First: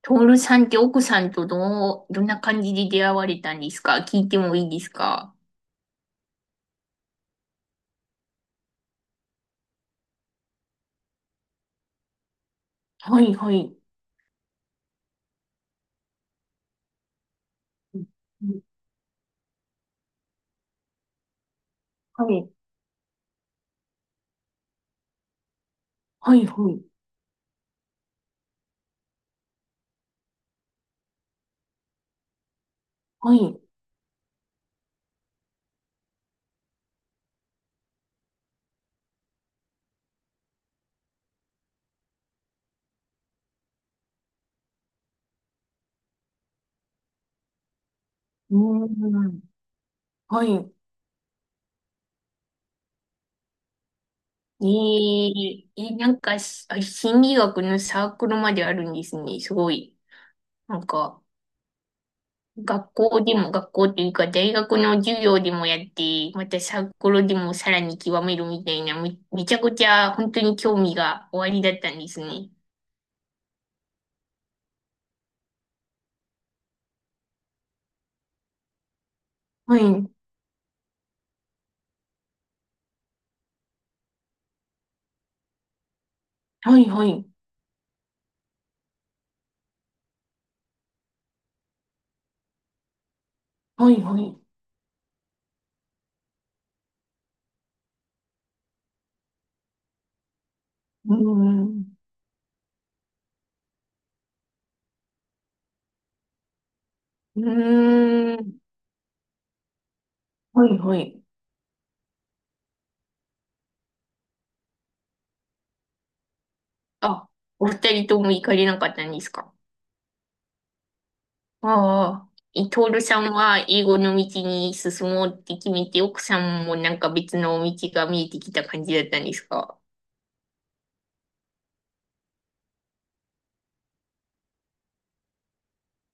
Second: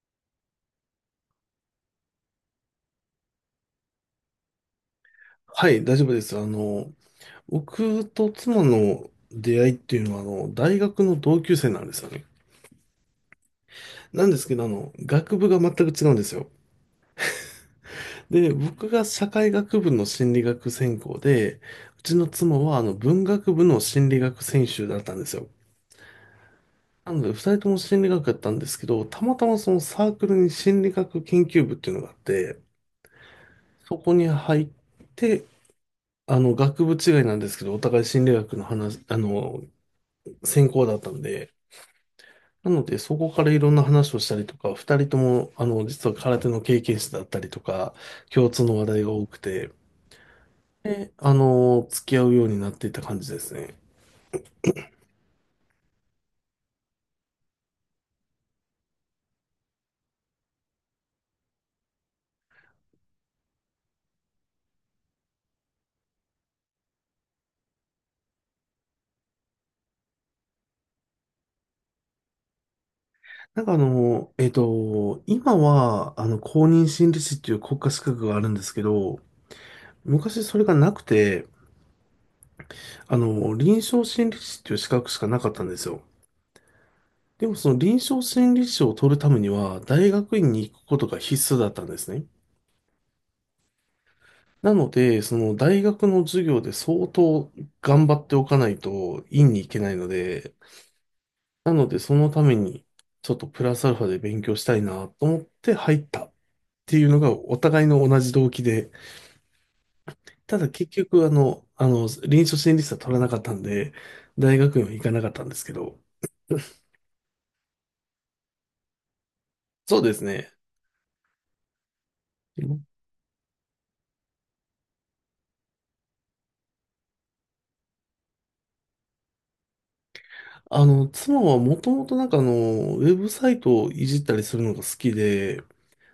トールさんって奥さんとどう、どんな感じで出会われたんですか？聞いてもいいですか？はい、大丈夫です。僕と妻の出会いっていうのは、大学の同級生なんですよね。はい、はい。なんですけど、学部が全く違うんですよ。うで、ん。僕が社会学部の心理学専攻で、うちのはい、妻は、文学部の心理学専修だったんですよ。はい、はい。なので、二人とも心理学だったんですけど、たまたまそのサークルに心理学研究部っていうのがあって、はい、そこに入って、学部違いなんですけど、お互い心理学の話、専攻だったんで、なので、そこからいろんな話をしたりとか、二人とも、実は空手の経験者だったりとか、共う通の話題が多ーくん。て、はい。で、付き合うようになっていった感じですね。えー、えなんかし、あ、心理学のサークルまであるんですね。すごい。なんか、学校というか、大学の授業でもやって、またサークルでもさらに極めるみたいな、めちゃくちゃ本当に興味がおありだったんですね。なんか今は、公認心理師っていう国家資格があるんですけど、はい、昔それがなくて、臨床心理師っていう資格しかなかったんですよ。はい、はい。でもその臨床心理師を取るためには、大学院に行くことが必須だったんですね。はい、はい。なので、その大学の授業で相当頑張っておかないと院に行けないので、うーなのん。でそのためにちょっとプラスアルファで勉強したいなと思って入ったっていうのがうお互いの同じー動ん。機で、たはだい、結はい。局臨床心理士は取らなかったんで、大学院は行かなかったんですけど、あ、お二人とも行かれなかったんですか？そうですね。ああ。え、トールさんは英語の道に進もうって決めて、奥さんもなんか別の道が見えてきた感じだったんですか？妻はもともとなんかウェブサイトをいじったりするのが好きで、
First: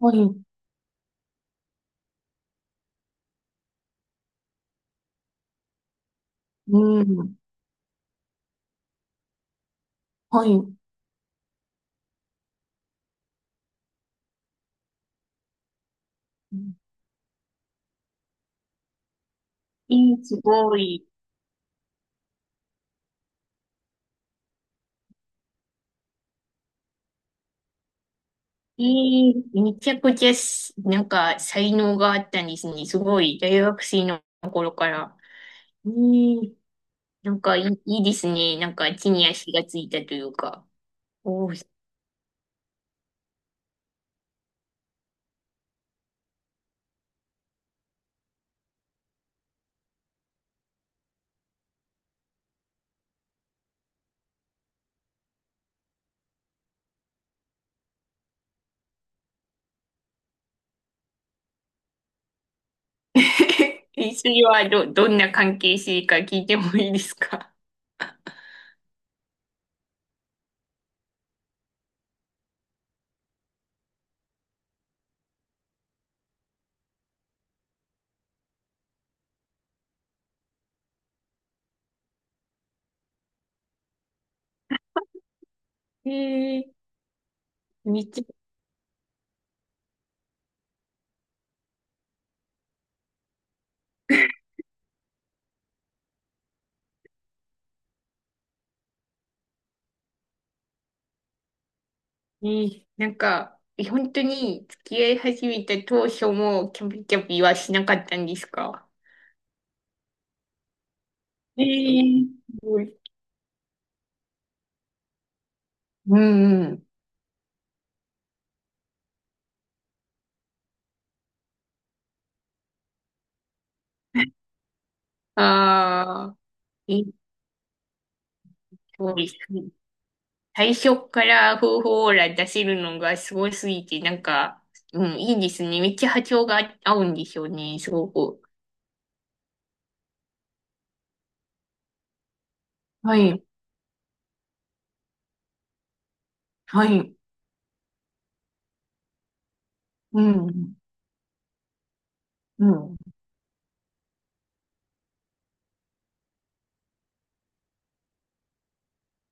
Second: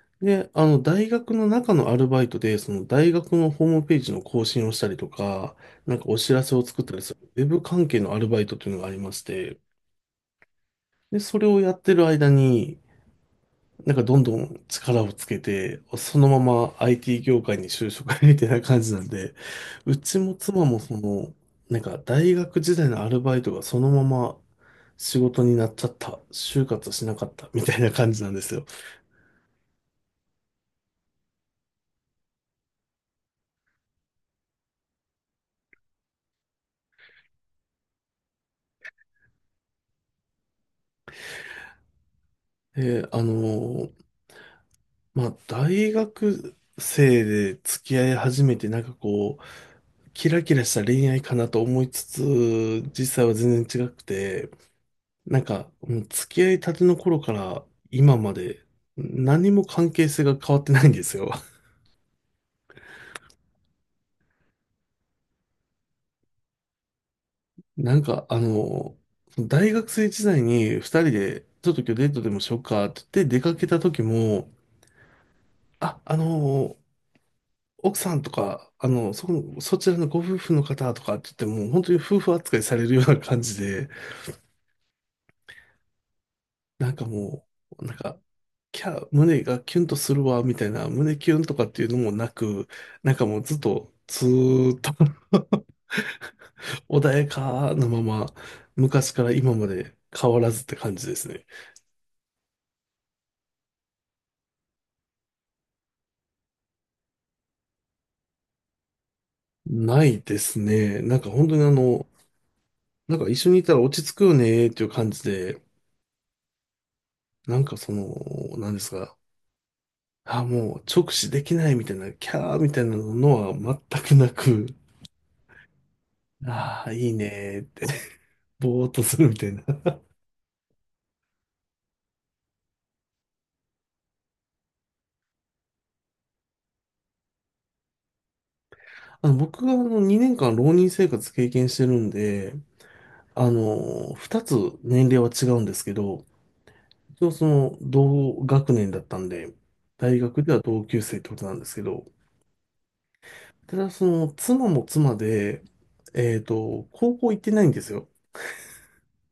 はい。うで、大学の中のアルバイトで、その大学のホームページの更新をしたりとか、なんかお知らせを作ったりする、ん。ウェブ関係のアルバイトというのがありまして、はい。で、それをやってる間に、なんかどんどん力をつけて、そのまま IT 業界に就職みたいな感じなんで、えうちー、もす妻ごもそい。の、なんか大学時代のアルバイトがそのまま仕事になっちゃった、就活しなかったみたいな感じなんですよ。えー、めちゃくちゃし、なんか才能があったんですね。すごい。大学生の頃から。ええ、なんかいいですね。なんか地に足がついたというか。おお。そで、まあ、大学生で付き合い始めて、なんかこう、キラキラした恋愛かなと思いつつ、実際は全然違くて、なんか、もう付き合いたての頃から今まで、何も関係性が変わってないんですよ。れはど、どんな関係性か聞いてもいいですか？ なんか、大学生時代に二人で、ちょっと今日デートでもしようかって言って出かけた時も、あ、あの、奥さんとか、そこの、そちらのご夫婦の方とかって言っても、本当に夫婦扱いされるような感じで、ええなんかもう、ー、なんめっか、ちゃ、キャー、胸がキュンとするわ、みたいな、胸キュンとかっていうのもなく、なんかもうずっと、ずーっと 穏やかなまま、昔から今まで変わらずって感じですね。えー、なんか、え、本当に付き合い始めた当初もキャピキャピはしなかったんですか？ないですね。なんか本当にええー、すごい。なんか一緒にいたら落ち着くよねっていう感じで、うん、うん。なんかその、なんですか、あ、もう直視できないみたいな、キャーみたいなのは全くなく、ああ、ああ、え、いいねーって、ぼーっとそうすでるす。みたいな。最初から方法オーラ出せるのがすごすぎて、なんか、うん、いいですね。めっちゃ波長が合うんでしょうね、すごく。僕があの2年間浪人生活経験してるんで、はい、2つ年齢は違うんですけど、はい、一応その同学年だったんで、大う学ではん、同級生ってことなんですけど、うん。ただその妻も妻で、えっと、高校行ってないんですよ。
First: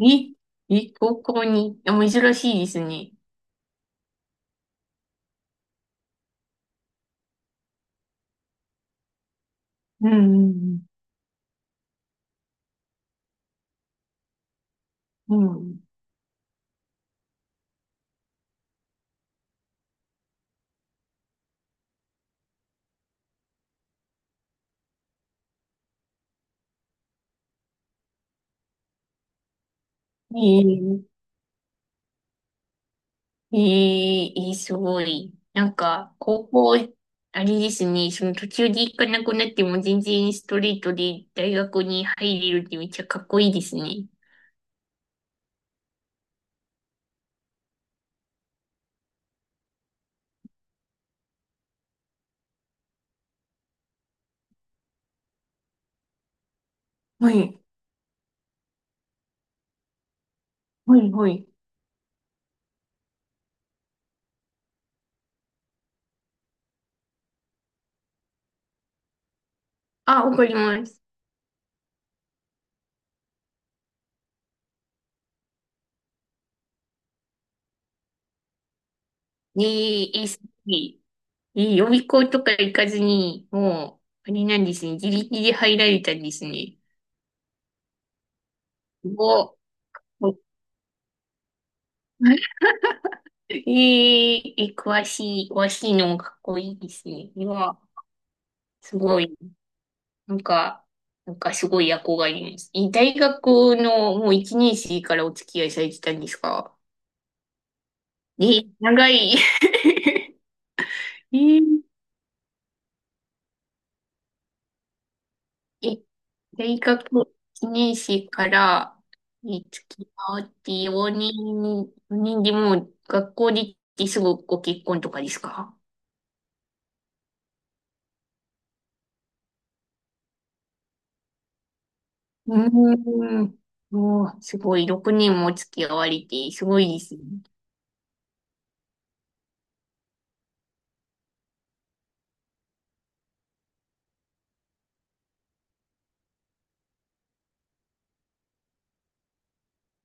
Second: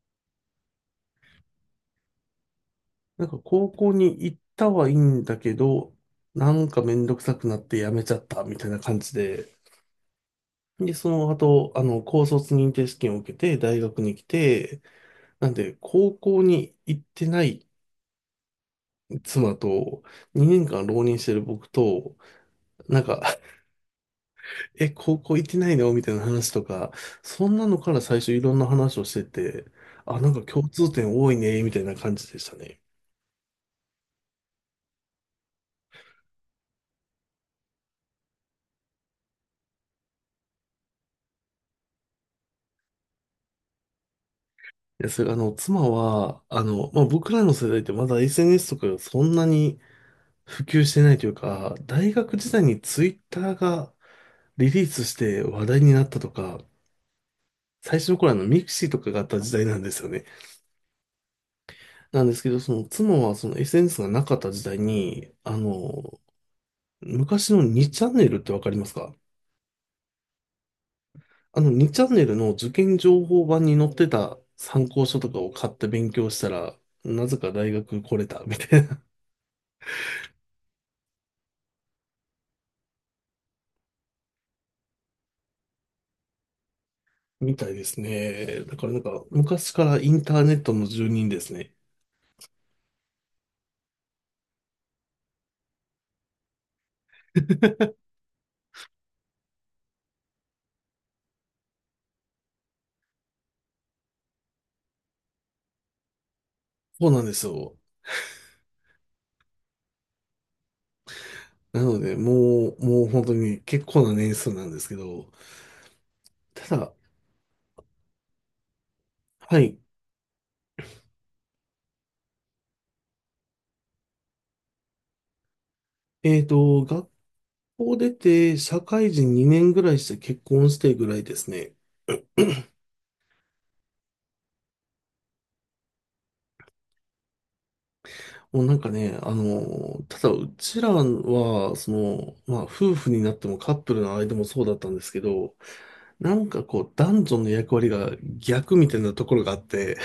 え、え、高校に、あ、珍しいですね。なんか高校に行ったはいいんだけど、なんかめんどくさくなって辞めちゃったみたいな感じで、うん、で、その後、高卒認定試験を受けて大学に来て、うなん、んうで、ん。高校に行ってない妻と、2年間浪人してる僕と、なんか、え、高校行ってないのみたいな話とか、そんなのから最初いろんな話をしてて、あ、なんえか共通点え、多いね、みたいな感じでしたね。ええ、え、すごい。なんか、あれですね、その途中で行かなくなっても全然ストレートで大学に入れるってめっちゃかっこいいですね。いや、それ、妻は、まあ、僕らの世代ってまだ SNS とかがそんなに普及してないというか、大学時代にツイッターがリリースして話題になったとか、はい、最初の頃ミクシーとかがあった時代なんですよね。はい、はい。なんですけど、その妻はその SNS がなかった時代に、昔の2チャンネルってわかりますか？あ、わかります。あの2チャンネルの受験情報版に載ってた参考書とかを買って勉強したら、なぜか大学来れたみたいな、で、え、すごい。え、予備校とか行かずに、あれなんですね。自力で入られたんですね。みたいですね。だからなんかお、昔からインタお。 ーネットの住人ですね。えー、え、詳しいのもかっこいいですね。いや、すごい、なんか、なんかすごい憧れます。え、大学のもう一年生からお付き合いされてたんですか？そうなんですよ。え、長い。えなー、ので、もう本当に結構な年数なんですけど、え、大ただ、学1年生からはにい。付き合って4人、4人でもう学校で行ってすぐご結婚とかですか？えっと、がこう出て、社会人2年ぐらいして結婚してぐらいですね。うーん。もう、すごい、6年も付き合われて、すごいですね。もうなんかね、ただうちらは、その、まあ夫婦になってもカップルの間もそうだったんですけど、なんかこう男女の役割が逆みたいなところがあって、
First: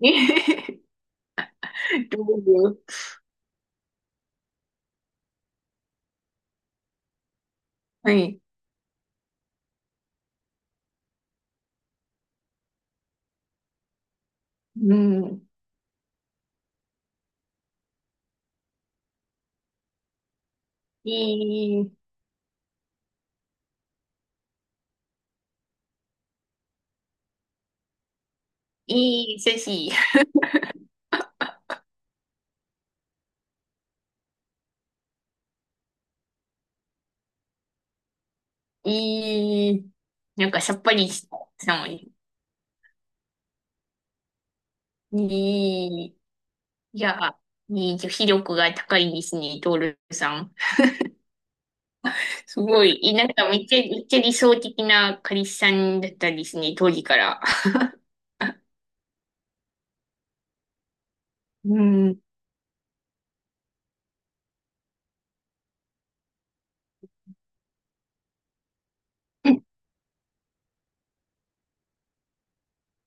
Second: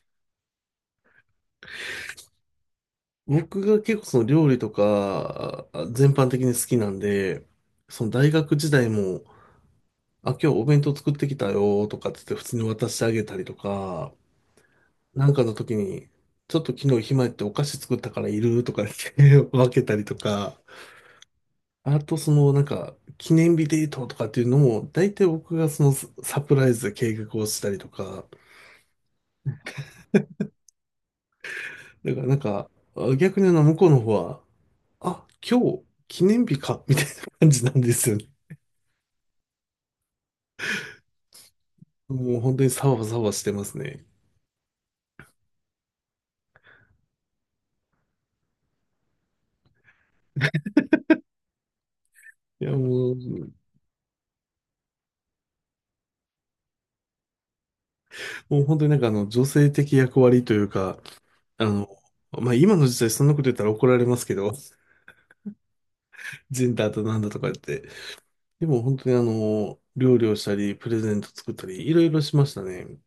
えへへ。どうぞ。僕が結構その料理とかあ全般的に好きなんで、そのは大い。学時代も、あ、今日お弁当作ってきたよとかって言って普通に渡してあげたりとか、うなんかん。の時に、ちょっと昨日暇やってお菓子作ったからいるとか言って 分けたりとか、いい、あとそのなんか記念日デートとかっていうのも、大体僕がそのササプライズで計画をしたりとか、いい、寿司。だからなんかあ逆に向こうの方は、あ、今日記念日かみたいな感じなんですよね。いい、なんかさっぱりした。いもう本当にサワサワしてますね。い、いや、いい、女子力が高いですね、トールさん。すいやごもい、う、なんかめっちゃ、めっちゃ理想的な彼氏さんだったんですね、当時から。もう本当になんかあの女性的役割というか、あうの、ん。まあ今の時代そんなこと言ったら怒られますけど、ジェンダーとなんだとか言って、でも本当に料理をしたり、プレゼント作ったり、いろいろしましたね。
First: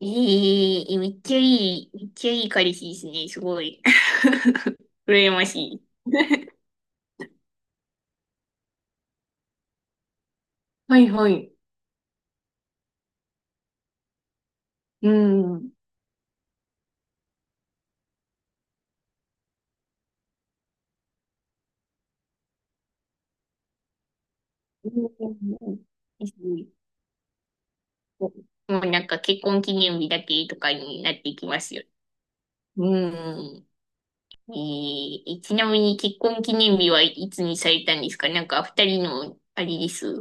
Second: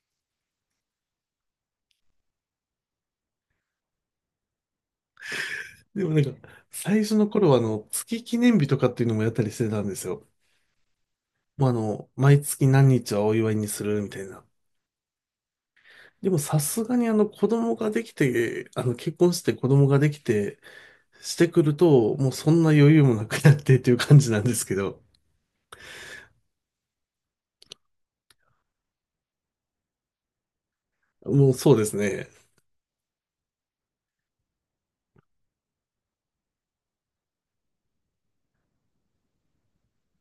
ええ、めっちゃいい、めっちゃいい彼氏ですね、すごい。羨ましい。でもなんか、最初の頃は月記念日とかっていうのもやったりしてたんですよ。はい、はい。もうあの、毎月何日はお祝いにするみたいな。うん。でもさすがに子供ができて、結婚して子供ができて、してくると、もうそんな余裕もなくなってっていう感じなんですけうど、んですね。もうなんか結婚記念日だけとかになっていきもうまそすうよ。ですね。うん。えー、ちなみに結婚記念日はいつにされたんですか？なんか二人の、あれです。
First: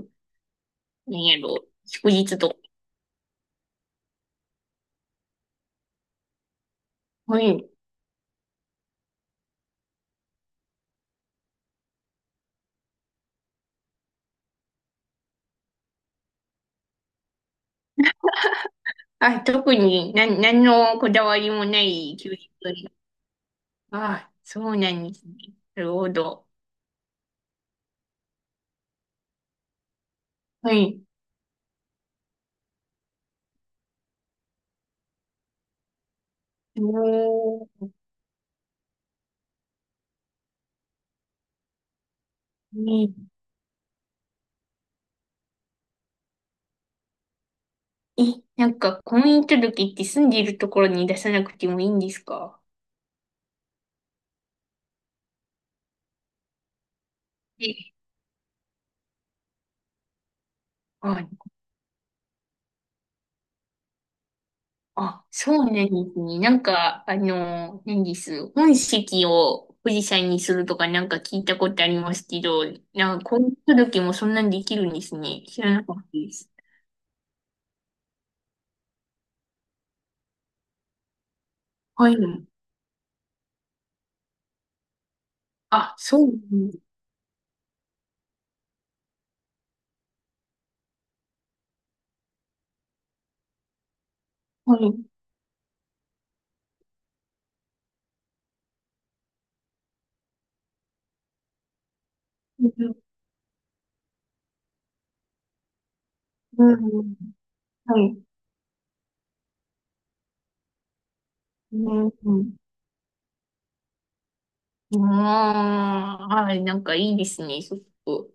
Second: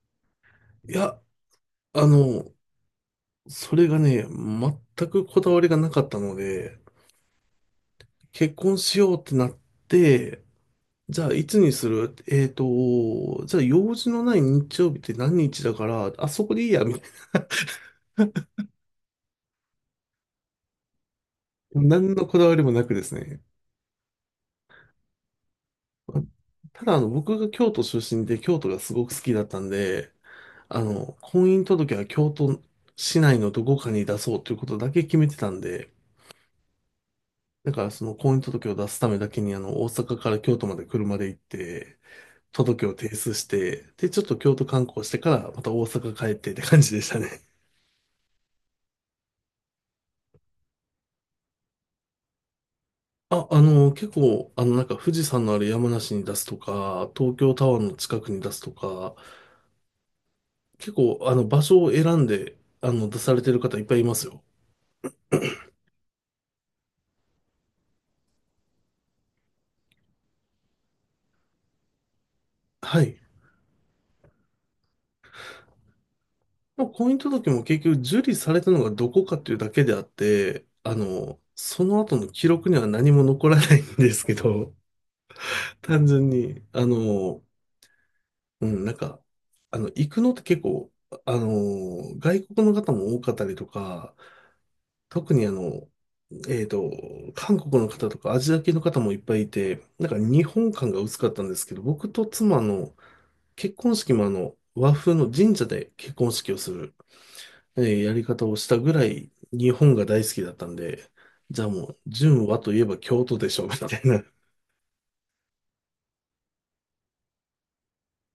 いなや、んやろ、あ祝日との、か。それがね、全くこだわりがなかったので、はい。結婚しようってなって、じゃあ、いつにする？えっと、じゃあ、用事のない日曜日って何日だから、あそこでいいや、みたいあ、特に何、何のこだわりもなな。何いの給こだわりも食なくに。ですね。あ、そうなんですね。なるほあど。ただ、僕が京都出身で、京都がすごく好きだったんで、はい。婚姻届は京都市内のどこかに出そうということだけ決めてたんで、おだかー、ら、その婚姻届を出すためだけに、大阪から京都まで車で行って、届を提ね、出して、で、ちょっと京都観光してから、また大阪帰ってって感じでしたね。え、なんか婚姻届って住んでいるところに出さなくてもいいんですか？結構、なんか富士山のある山梨に出すとか、東京タワーえ、の近くに出すとか、結構、あ、場所を選んで、出されてる方いっぱいいますよ。あ、そうなんですね。なんか、あの、何です。本籍を富士山にするとかなんか聞いたことありますけど、はない。んか婚姻届もそんなんできるんですね。知らなかったです。まあ、婚姻届も結局受理されたのがどこかっていうだけであって、そのはい。後の記録には何も残らないんですけど、あ、単そう純なに、んです。うん、なんか、行くのって結構、外国の方も多かったりとか、はい。特にえっと、韓国の方とかアジア系の方もいっぱいいて、なんか日本感が薄かったんですけど、僕と妻の結婚式も和風の神社で結婚式をすうる、ん。はやい。り方をしたぐらい日本が大好きだったんで、じゃあもうう、ん。純う和といえば京都でしょ、みたいなん。ああ、はい。なんかいいですね。ちょっと。